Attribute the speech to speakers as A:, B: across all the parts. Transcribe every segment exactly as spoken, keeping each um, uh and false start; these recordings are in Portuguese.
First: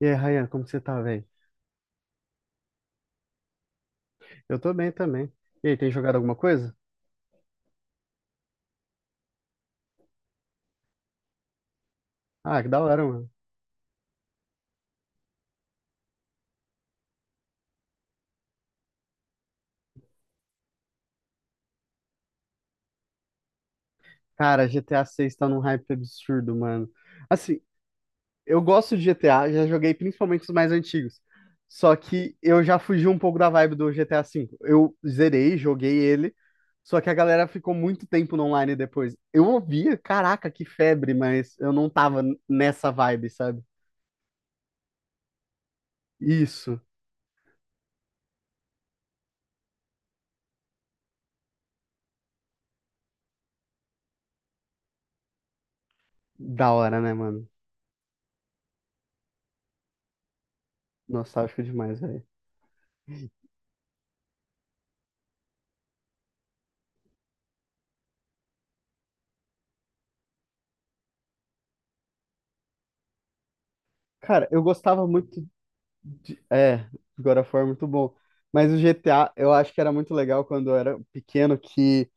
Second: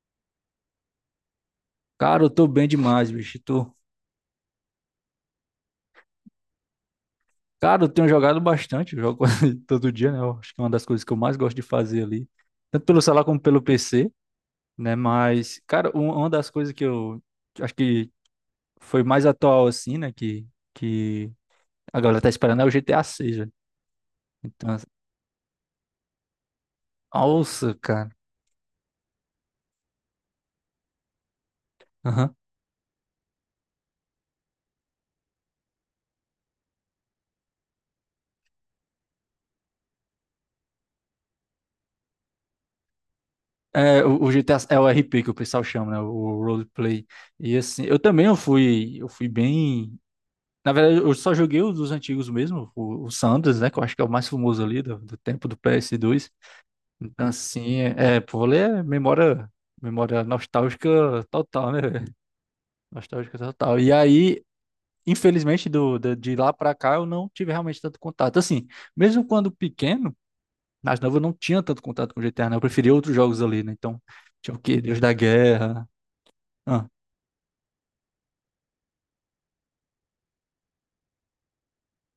A: E aí, Ryan, como que você tá, velho?
B: Cara, eu tô bem demais, bicho. Tô...
A: Eu tô bem também. E aí, tem jogado alguma coisa?
B: Cara, eu tenho jogado bastante, eu jogo quase todo dia, né? Eu acho que é uma das coisas que eu mais gosto de fazer ali,
A: Ah, que da
B: tanto pelo
A: hora,
B: celular
A: mano.
B: como pelo P C, né? Mas, cara, um- uma das coisas que eu acho que foi mais atual, assim, né? Que, que a galera tá esperando é o G T A seis, velho.
A: Cara,
B: Então, assim,
A: G T A seis tá num hype absurdo, mano. Assim,
B: nossa, cara.
A: eu gosto de G T A, já joguei principalmente os mais antigos. Só
B: Aham.
A: que eu já fugi um pouco da vibe do G T A V. Eu zerei, joguei ele, só que a galera ficou muito tempo no online depois. Eu ouvia, caraca, que febre, mas eu não tava nessa vibe, sabe?
B: É, o, o G T A é o R P que o pessoal chama, né? O
A: Isso.
B: roleplay. E assim, eu também eu fui, eu fui bem. Na verdade, eu só joguei os dos antigos mesmo, o, o Sanders, né? Que eu acho que é o mais famoso ali do, do tempo do ps dois.
A: Da hora, né,
B: Então,
A: mano?
B: assim, é, pô, vôlei é memória, memória nostálgica
A: Nostálgico
B: total, né,
A: demais,
B: velho?
A: velho.
B: Nostálgica total. E aí, infelizmente, do, da- de, lá pra cá, eu não tive realmente tanto contato. Assim, mesmo quando pequeno, nas novo, eu não tinha tanto contato com G T A, né? Eu preferia outros jogos ali, né? Então,
A: Cara,
B: tinha o
A: eu
B: quê? Deus
A: gostava
B: da
A: muito.
B: Guerra.
A: É,
B: Ah,
A: God of War é muito bom. Mas o G T A, eu acho que era muito legal quando eu era pequeno, que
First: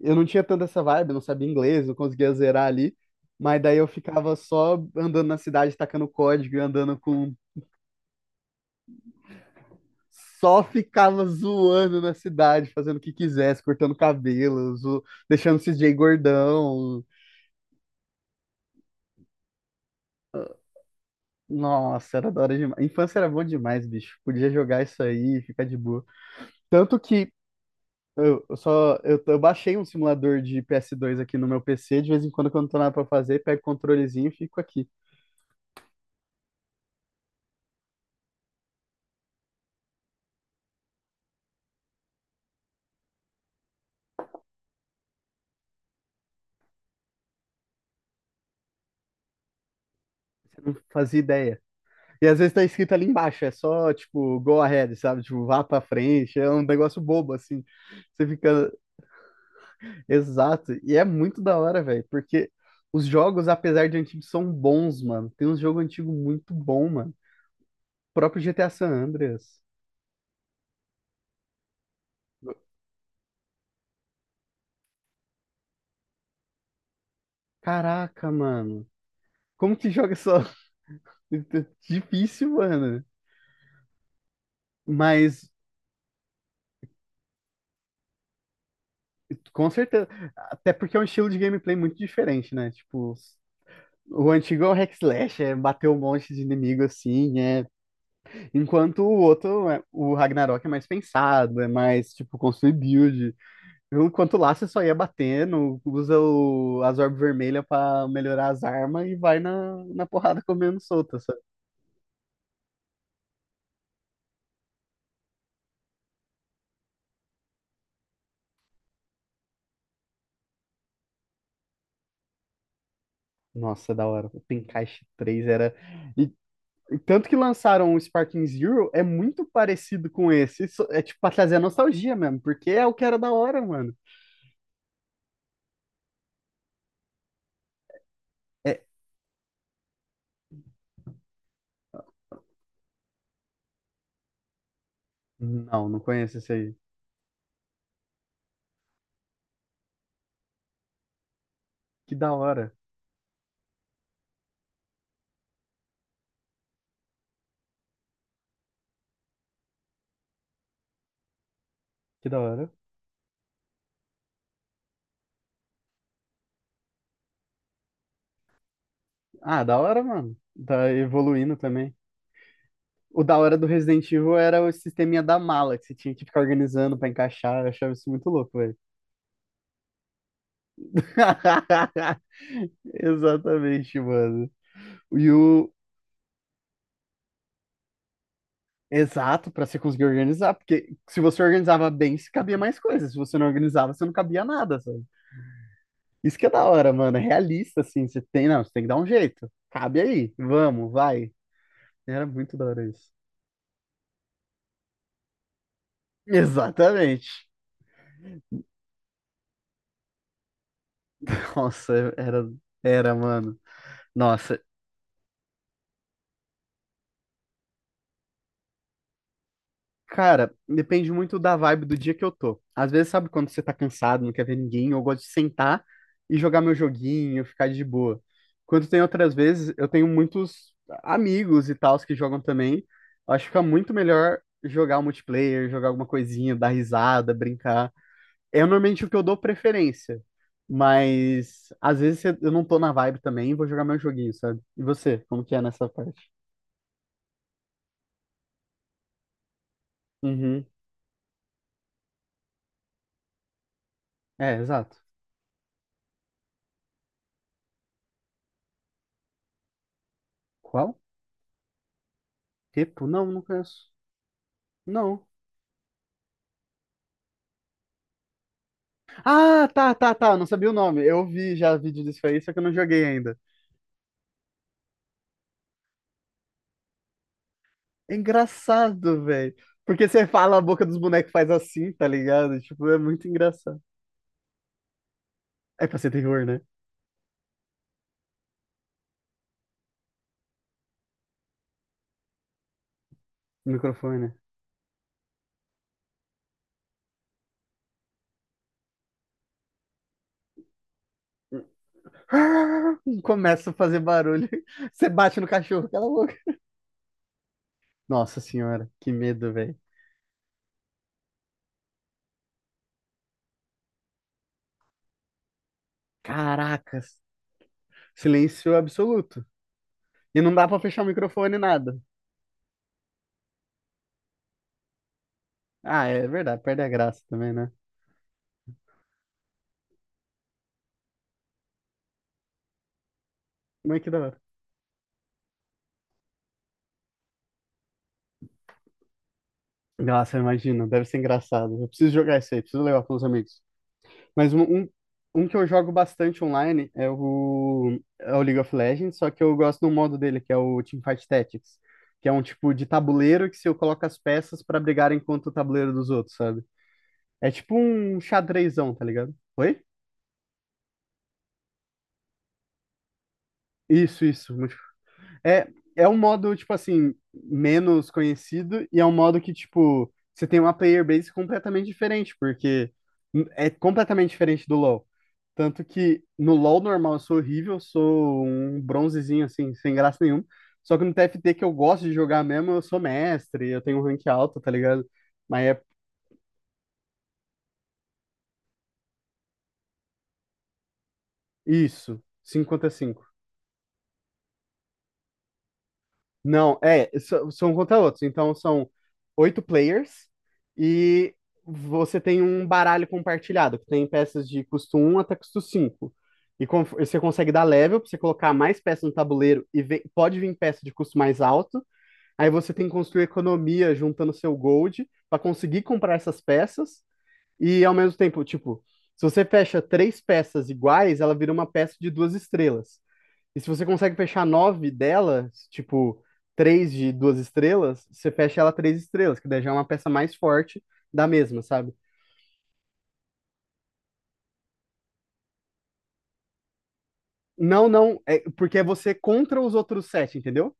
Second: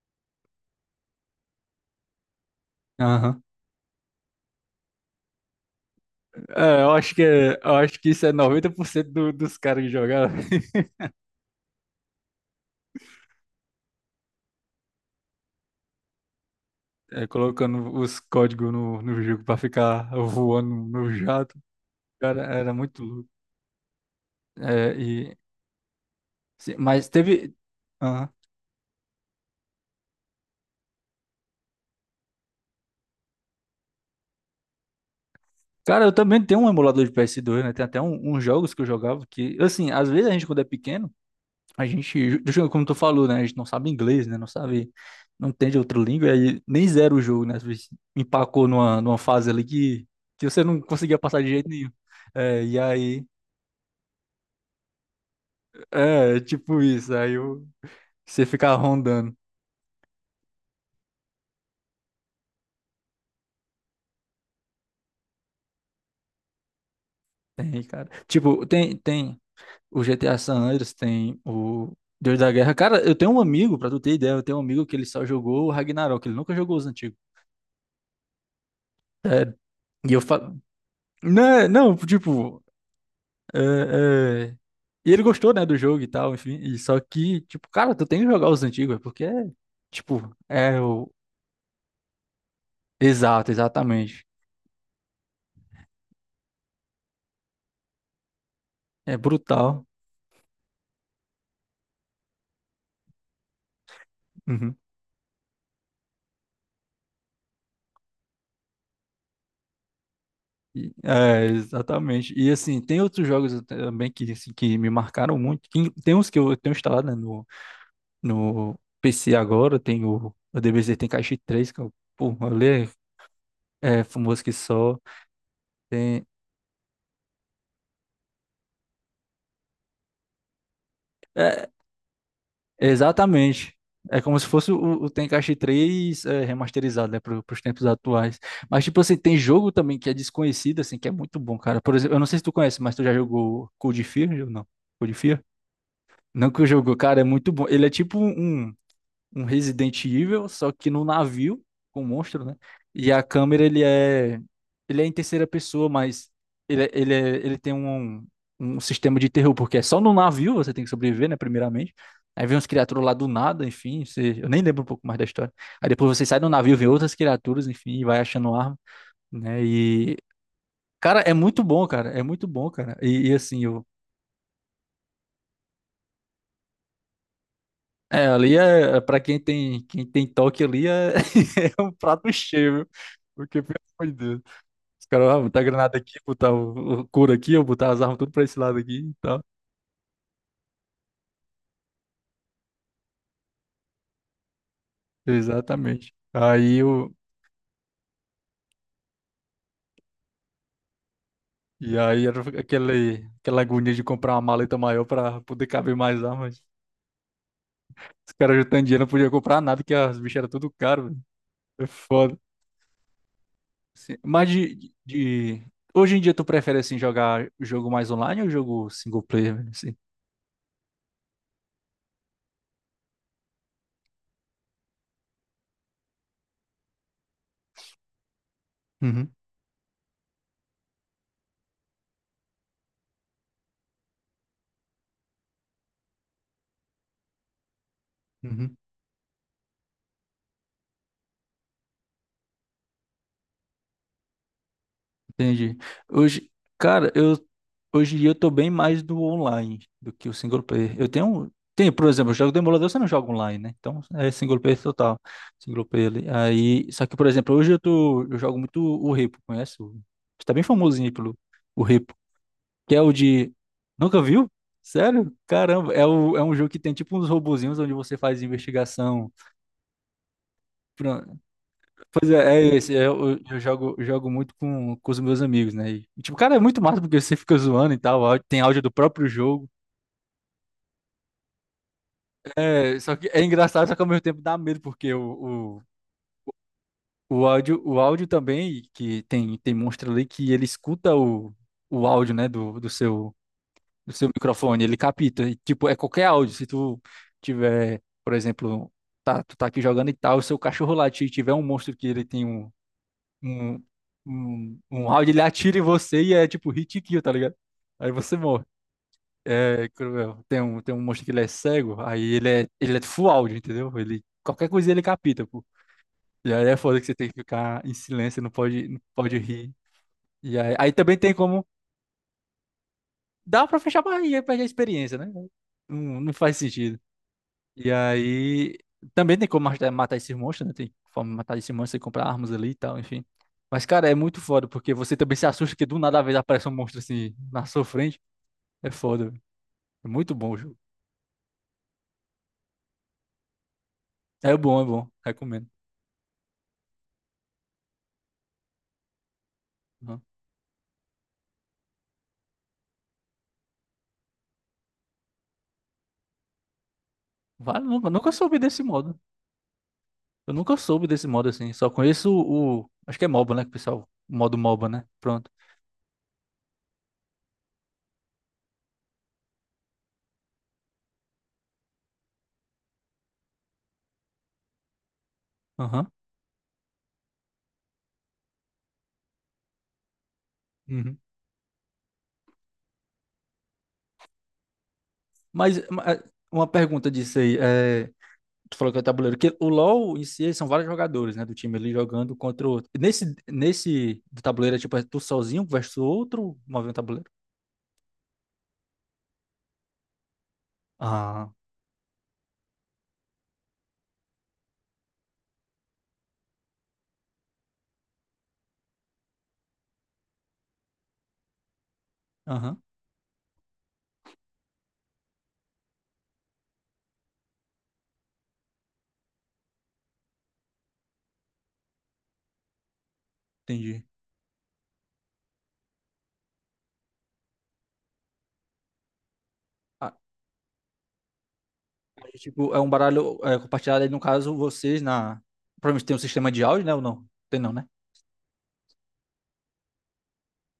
A: eu não tinha tanta essa vibe, não sabia inglês, não conseguia zerar ali.
B: aham.
A: Mas daí eu ficava só andando na cidade, tacando código e
B: É, eu
A: andando
B: acho que,
A: com.
B: é- eu acho que isso é noventa por cento do, dos caras que jogaram.
A: Só ficava zoando na cidade, fazendo o que quisesse, cortando cabelo, zo- deixando o C J gordão.
B: É, colocando os códigos no, no jogo pra ficar voando no jato.
A: Nossa, era da
B: Cara,
A: hora
B: era
A: demais.
B: muito
A: Infância
B: louco.
A: era bom demais, bicho. Podia jogar
B: É,
A: isso aí,
B: e,
A: e ficar de boa.
B: se-
A: Tanto
B: mas
A: que
B: teve. Aham.
A: Eu eu só eu, eu baixei um simulador de p s dois aqui no meu P C, de vez em quando, quando não tô nada pra fazer, pego o controlezinho e fico aqui.
B: Cara, eu também tenho um emulador de P S dois, né? Tem até um- uns jogos que eu jogava que, assim, às vezes a gente, quando é pequeno, a gente, ju- ju- como tu falou, né? A gente não sabe inglês, né? Não sabe, não entende outra língua, e aí nem zera o jogo, né? Às vezes empacou numa, numa fase ali que, que
A: Você
B: você
A: não
B: não
A: fazia
B: conseguia passar de
A: ideia.
B: jeito nenhum.
A: E às vezes
B: É,
A: tá
B: e
A: escrito ali
B: aí,
A: embaixo, é só tipo go ahead, sabe? Tipo, vá pra frente,
B: é,
A: é um
B: tipo
A: negócio
B: isso,
A: bobo
B: aí
A: assim.
B: eu,
A: Você
B: você
A: fica.
B: fica rondando.
A: Exato. E é muito da hora, velho, porque os jogos, apesar de antigos, são bons, mano. Tem uns jogos antigos muito bom, mano.
B: Tem, cara.
A: O próprio
B: Tipo,
A: G T A San
B: tem, tem
A: Andreas.
B: o G T A San Andreas, tem o Deus da Guerra. Cara, eu tenho um amigo, pra tu ter ideia, eu tenho um amigo que ele só jogou o Ragnarok, ele nunca jogou os antigos.
A: Caraca, mano.
B: Sério.
A: Como que
B: E
A: joga
B: eu
A: só?
B: falo. Não, não,
A: Difícil,
B: tipo.
A: mano.
B: é, é, E ele
A: Mas,
B: gostou, né, do jogo e tal, enfim. E só que, tipo, cara, tu tem que jogar os antigos, é porque é.
A: com certeza.
B: Tipo,
A: Até
B: é
A: porque é um
B: o.
A: estilo de gameplay muito diferente, né? Tipo,
B: Exato, exatamente.
A: o antigo é o hack slash, é bater um monte de inimigo assim, é... Enquanto o
B: É
A: outro, é-
B: brutal.
A: o Ragnarok é mais pensado, é mais, tipo, construir build. Enquanto lá você
B: Uhum.
A: só ia batendo, usa o... as orbes vermelhas pra melhorar as armas e vai na, na porrada comendo
B: E-
A: solta, sabe?
B: É, exatamente. E assim, tem outros jogos também que, assim, que me marcaram muito. Que- Tem uns que eu tenho instalado, né, no, no P C agora, tem o, o D B Z, tem Caixa Três que eu, pô, ali
A: Nossa,
B: é, é
A: da hora. O
B: famoso que só.
A: Tenkaichi três era...
B: Tem,
A: E, tanto que lançaram o Sparking Zero, é muito parecido com esse. Isso é tipo pra trazer a
B: é,
A: nostalgia mesmo, porque é o que era da hora,
B: exatamente.
A: mano.
B: É como se fosse o, o Tenkaichi Três, é, remasterizado, né, para os tempos atuais.
A: É...
B: Mas, tipo assim, tem jogo também que é desconhecido, assim, que é muito bom, cara. Por exemplo, eu não sei se tu conhece, mas tu já jogou Code Fear ou não? Code Fear?
A: Não, não conheço
B: Não
A: esse
B: que eu
A: aí.
B: jogo, cara, é muito bom. Ele é tipo um, um um Resident Evil, só que no navio, com um
A: Que da
B: monstro, né?
A: hora.
B: E a câmera, ele é, ele é em terceira pessoa, mas ele, é- ele, é- ele tem um, um sistema de terror, porque é só no navio. Você tem que sobreviver, né? Primeiramente.
A: Que da
B: Aí vem uns
A: hora.
B: criaturas lá do nada, enfim, você- eu nem lembro um pouco mais da história. Aí depois você sai do navio, vê outras criaturas, enfim, e vai achando arma,
A: Ah,
B: né?
A: da hora,
B: E,
A: mano. Tá
B: cara, é
A: evoluindo
B: muito bom,
A: também.
B: cara, é muito bom, cara.
A: O
B: E, e
A: da hora
B: assim,
A: do
B: eu
A: Resident Evil era o sisteminha da mala, que você tinha que ficar organizando pra encaixar. Eu achava isso
B: É,
A: muito
B: ali
A: louco, velho.
B: é, para quem tem, quem tem toque ali é, é um prato cheio, viu? Porque, pelo
A: Exatamente,
B: amor de Deus,
A: mano.
B: os caras,
A: E
B: ah, botar
A: o.
B: granada aqui, botar o, o couro aqui, eu botar as armas tudo pra esse lado aqui e tal.
A: Exato, para você conseguir organizar, porque se você organizava bem, se cabia mais coisas. Se você não organizava, você não cabia nada, sabe?
B: Exatamente.
A: Isso que é da
B: Aí
A: hora,
B: o
A: mano. É realista, assim. Você tem, não, você tem que dar um jeito. Cabe aí. Vamos, vai.
B: e
A: Era
B: aí era
A: muito da hora isso.
B: aquele, aquela agonia de comprar uma maleta maior pra poder caber mais armas.
A: Exatamente.
B: Os caras juntando dinheiro não podia comprar nada, que as bichas eram tudo caro, velho. É
A: Nossa,
B: foda.
A: era, era, mano.
B: Assim, mas
A: Nossa,
B: de, de... hoje em dia tu prefere, assim, jogar jogo mais online ou jogo single player, velho, assim?
A: cara, depende muito da vibe do dia que eu tô. Às vezes, sabe quando você tá cansado, não quer ver ninguém, eu gosto de sentar e jogar meu joguinho, ficar de boa. Quando tem outras
B: Uhum.
A: vezes, eu tenho muitos amigos e tals que jogam também. Eu acho que fica muito melhor jogar o multiplayer, jogar alguma coisinha, dar risada, brincar. É
B: Uhum.
A: normalmente o que eu dou preferência. Mas às vezes eu não tô na vibe também, vou jogar meu joguinho, sabe? E você, como que é
B: Entendi.
A: nessa parte?
B: Hoje, cara, eu hoje em dia eu tô bem mais do online do que o single
A: Uhum.
B: player. Eu tenho, um, tem, por exemplo, eu jogo Demolidor, você não joga online, né? Então é
A: É,
B: single player
A: exato.
B: total, single player ali. Aí, só que por exemplo, hoje eu tô, eu jogo muito o Repo, conhece? O- Está bem
A: Qual?
B: famosinho aí pelo o Repo, que é
A: Repo?
B: o
A: Não, não
B: de.
A: conheço.
B: Nunca viu?
A: Não.
B: Sério? Caramba, é, o, é um jogo que tem tipo uns robozinhos onde você faz investigação.
A: Ah, tá, tá, tá. Eu não sabia o nome. Eu vi já vídeo disso
B: Pois
A: aí, só
B: é,
A: que eu não
B: é esse.
A: joguei
B: é,
A: ainda.
B: Eu, eu- jogo, jogo muito com, com os meus amigos, né? E, tipo, cara, é muito massa porque você fica zoando e
A: É
B: tal. áudio- Tem áudio do
A: engraçado,
B: próprio
A: velho.
B: jogo.
A: Porque você fala, a boca dos bonecos faz assim, tá ligado? Tipo, é
B: É, só
A: muito
B: que é
A: engraçado.
B: engraçado, só que ao mesmo tempo dá medo, porque o, o,
A: É pra ser terror, né?
B: o áudio, o áudio, também, que tem, tem monstro ali que ele escuta o, o áudio, né, do, do seu,
A: No
B: do
A: microfone,
B: seu
A: né?
B: microfone, ele capta. E, tipo, é qualquer áudio. Se tu tiver, por exemplo, tá, tu tá aqui jogando e tal, o seu cachorro latir e tiver um monstro que ele tem um
A: Começa a
B: um,
A: fazer barulho.
B: um, um
A: Você
B: round,
A: bate
B: ele
A: no
B: atira em
A: cachorro, cala a
B: você e
A: boca.
B: é tipo hit kill, tá ligado? Aí você
A: Nossa
B: morre.
A: senhora, que medo, velho.
B: É cruel. Tem um, tem um monstro que ele é cego, aí ele é, ele é full áudio, entendeu? Ele, qualquer coisinha ele capita, pô. E aí é foda que você
A: Caracas.
B: tem que ficar em silêncio, não
A: Silêncio
B: pode, não pode
A: absoluto.
B: rir.
A: E não
B: E
A: dá
B: aí,
A: pra
B: aí
A: fechar o
B: também tem
A: microfone
B: como.
A: nada.
B: Dá pra fechar a barriga e perder a experiência, né?
A: Ah,
B: Não,
A: é
B: não faz
A: verdade, perde a
B: sentido.
A: graça também, né?
B: E aí, também tem como matar, matar esses monstros, né? Tem forma de matar esses monstros, e comprar armas ali e tal, enfim. Mas,
A: Mas que
B: cara, é
A: da
B: muito
A: hora.
B: foda, porque você também se assusta que do nada às vezes aparece um monstro assim na sua frente. É foda, velho. É muito
A: Nossa,
B: bom o jogo.
A: imagina, deve ser engraçado. Eu preciso jogar esse aí, preciso levar para os amigos. Mas
B: É
A: um,
B: bom, é
A: um,
B: bom.
A: um que eu
B: Recomendo.
A: jogo bastante online é o, é o League of Legends, só que eu gosto do modo
B: Uhum.
A: dele, que é o Teamfight Tactics, que é um tipo de tabuleiro que se eu coloco as peças para brigarem contra o tabuleiro dos outros, sabe? É tipo
B: Vale, nunca,
A: um
B: nunca soube desse
A: xadrezão, tá
B: modo.
A: ligado? Oi?
B: Eu nunca soube desse modo assim. Só conheço o, o- acho que é MOBA, né? Que o pessoal.
A: Isso,
B: O
A: isso.
B: modo
A: multi-
B: MOBA, né? Pronto.
A: É, é um modo, tipo assim, menos conhecido e é um modo que, tipo, você tem uma player base completamente diferente, porque é completamente diferente do LoL. Tanto
B: Aham.
A: que no LoL normal eu sou horrível, eu sou um bronzezinho assim, sem graça nenhuma. Só que no
B: Uhum.
A: T F T que eu gosto de jogar mesmo, eu sou mestre, eu tenho um rank alto, tá ligado? Mas é
B: Mas, ma- uma pergunta disso aí. é, Tu falou que é o tabuleiro. Que o LoL em si são vários jogadores, né? Do time ali
A: isso.
B: jogando contra
A: cinco
B: o
A: contra
B: outro.
A: cinco.
B: Nesse, nesse do tabuleiro é tipo, é tu sozinho versus outro
A: Não,
B: movendo o
A: é,
B: tabuleiro?
A: so- são contra outros. Então são oito players e
B: Ah,
A: você tem um baralho compartilhado, que tem peças de custo um até custo cinco. E com- você consegue dar level pra você colocar mais peças no tabuleiro e ve- pode vir peça de custo mais alto. Aí você
B: aham,
A: tem que construir economia juntando seu gold para conseguir comprar essas peças e ao mesmo tempo, tipo, se você fecha três peças iguais, ela vira uma peça de duas estrelas. E se você
B: entendi.
A: consegue fechar nove delas, tipo, três de duas estrelas, você fecha ela três estrelas, que daí já é uma peça
B: Ah,
A: mais forte da mesma, sabe?
B: é tipo, é um baralho é compartilhado aí, no caso, vocês na. Provavelmente tem um sistema de áudio, né? Ou não? Tem não, né?
A: Não, não, é porque é você contra os outros sete, entendeu?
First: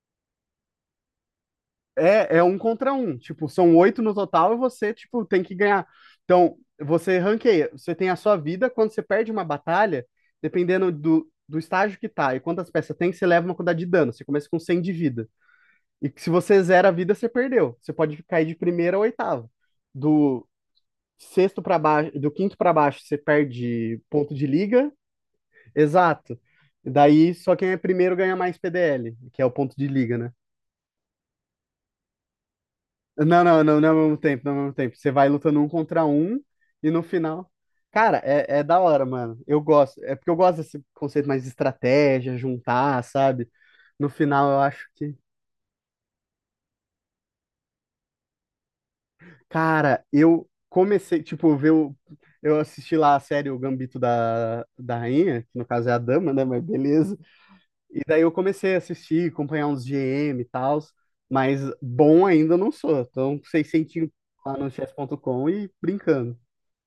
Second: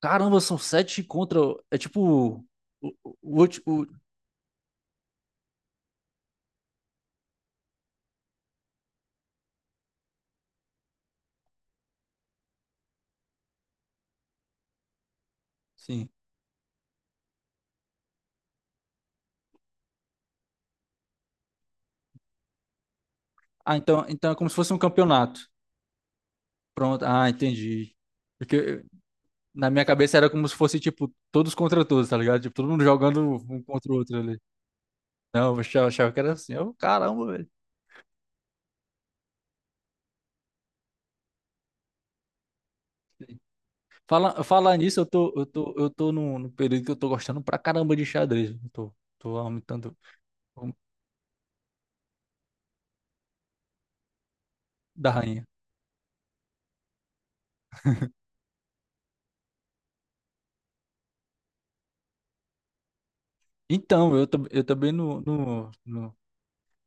B: Caramba, são sete contra. É tipo.
A: É, é um
B: O,
A: contra
B: o,
A: um.
B: o,
A: Tipo,
B: ulti-
A: são
B: o-
A: oito no total e você, tipo, tem que ganhar. Então, você ranqueia. Você tem a sua vida. Quando você perde uma batalha, dependendo do, do estágio que tá e quantas peças tem, você leva uma quantidade de dano. Você começa com cem de vida.
B: sim.
A: E se você zera a vida, você perdeu. Você pode cair de primeira a oitava. Do sexto para baixo, do quinto para baixo, você
B: Ah,
A: perde
B: então, então
A: ponto
B: é
A: de
B: como se fosse um
A: liga.
B: campeonato.
A: Exato.
B: Pronto. Ah,
A: Daí, só quem é
B: entendi.
A: primeiro ganha mais
B: Porque
A: P D L, que é o
B: na
A: ponto
B: minha
A: de liga,
B: cabeça era
A: né?
B: como se fosse, tipo, todos contra todos, tá ligado? Tipo, todo mundo jogando
A: Não,
B: um
A: não, não, não é
B: contra o
A: ao mesmo
B: outro ali.
A: tempo, não é ao mesmo tempo. Você vai
B: Não,
A: lutando
B: eu
A: um
B: achava,
A: contra
B: achava que era
A: um
B: assim. Eu,
A: e no
B: caramba, velho.
A: final. Cara, é, é da hora, mano. Eu gosto. É porque eu gosto desse conceito mais de estratégia, juntar, sabe? No
B: Fala,
A: final eu
B: falar
A: acho
B: nisso, eu
A: que.
B: tô, eu tô, eu tô num, num período que eu tô gostando pra caramba de xadrez. Eu tô, tô aumentando
A: Cara, eu
B: o-
A: comecei, tipo, ver o. Eu assisti lá a série O Gambito da, da
B: da
A: Rainha,
B: rainha.
A: que no caso é a Dama, né? Mas beleza. E daí eu comecei a assistir, acompanhar uns G M e tal. Mas bom ainda eu não sou. Então, seiscentos
B: Então, eu, tam-
A: lá
B: eu
A: no
B: também não,
A: chess ponto com
B: não,
A: e
B: não,
A: brincando.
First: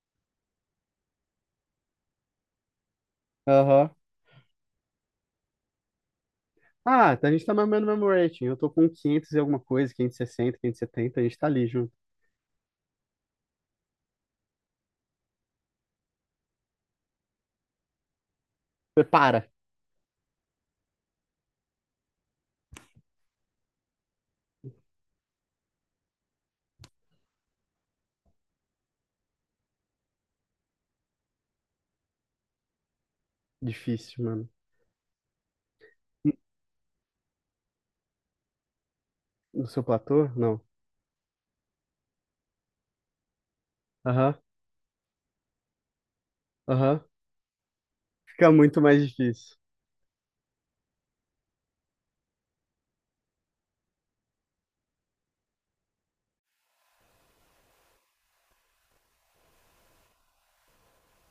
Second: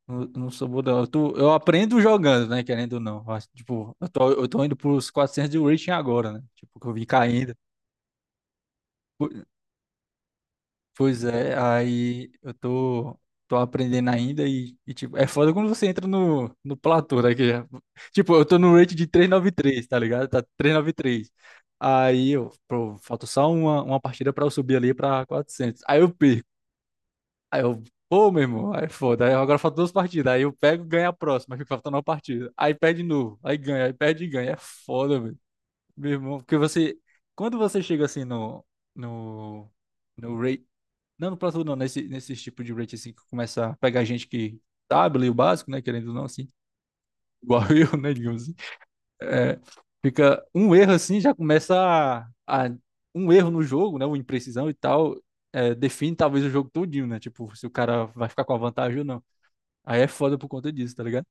B: não, não sou bom, não. Eu, tô, eu aprendo jogando, né? Querendo ou não. Eu acho,
A: Aham.
B: tipo, eu tô, eu tô indo pros quatrocentos de rating agora, né? Tipo, que eu vim
A: Ah, então a gente tá
B: caindo.
A: mais ou menos no mesmo rating. Eu tô com quinhentos e alguma coisa, quinhentos quinhentos e sessenta, quinhentos e setenta. A
B: Pois
A: gente tá
B: é,
A: ali junto.
B: aí eu tô, tô aprendendo ainda e, e, tipo, é foda quando você entra no, no platô daqui. Tipo, eu tô no rate de trezentos e
A: Prepara.
B: noventa e três tá ligado? Tá trezentos e noventa e três. Aí eu, pô, falta só uma, uma partida pra eu subir ali pra quatrocentos. Aí eu perco. Aí eu, pô, meu irmão, aí é foda. Aí agora falta duas partidas. Aí eu pego, ganho a próxima, aí fica faltando uma partida. Aí perde de novo, aí ganha, aí
A: Difícil,
B: perde e
A: mano.
B: ganha. É foda, velho. Meu irmão, porque você, quando você chega assim no,
A: No
B: no,
A: seu platô?
B: no, ra-
A: Não.
B: não, no platô não, nesse, nesse tipo de rate assim que começa a pegar gente
A: Aham,
B: que sabe ler o básico, né? Querendo ou não, assim,
A: aham.
B: igual eu, né? Digamos
A: Fica
B: assim.
A: muito mais difícil.
B: É, fica um erro assim, já começa a, a- um erro no jogo, né? Uma imprecisão e tal, é, define talvez o jogo todinho, né? Tipo, se o cara vai ficar com a vantagem ou não. Aí é foda por conta disso, tá ligado?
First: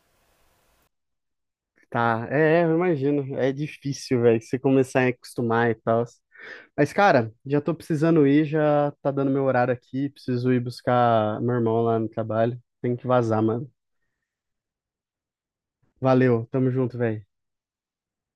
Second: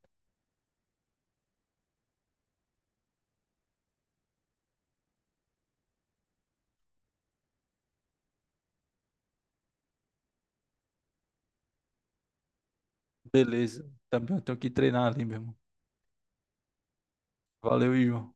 A: Tá, é, é, eu imagino. É difícil, velho, você começar a acostumar e tal. Mas, cara, já tô precisando ir, já tá dando meu horário aqui. Preciso ir buscar meu irmão lá no trabalho. Tenho que vazar, mano.
B: Beleza. Também eu tenho que treinar ali mesmo.
A: Valeu, tamo junto, velho.
B: Valeu, Ivan.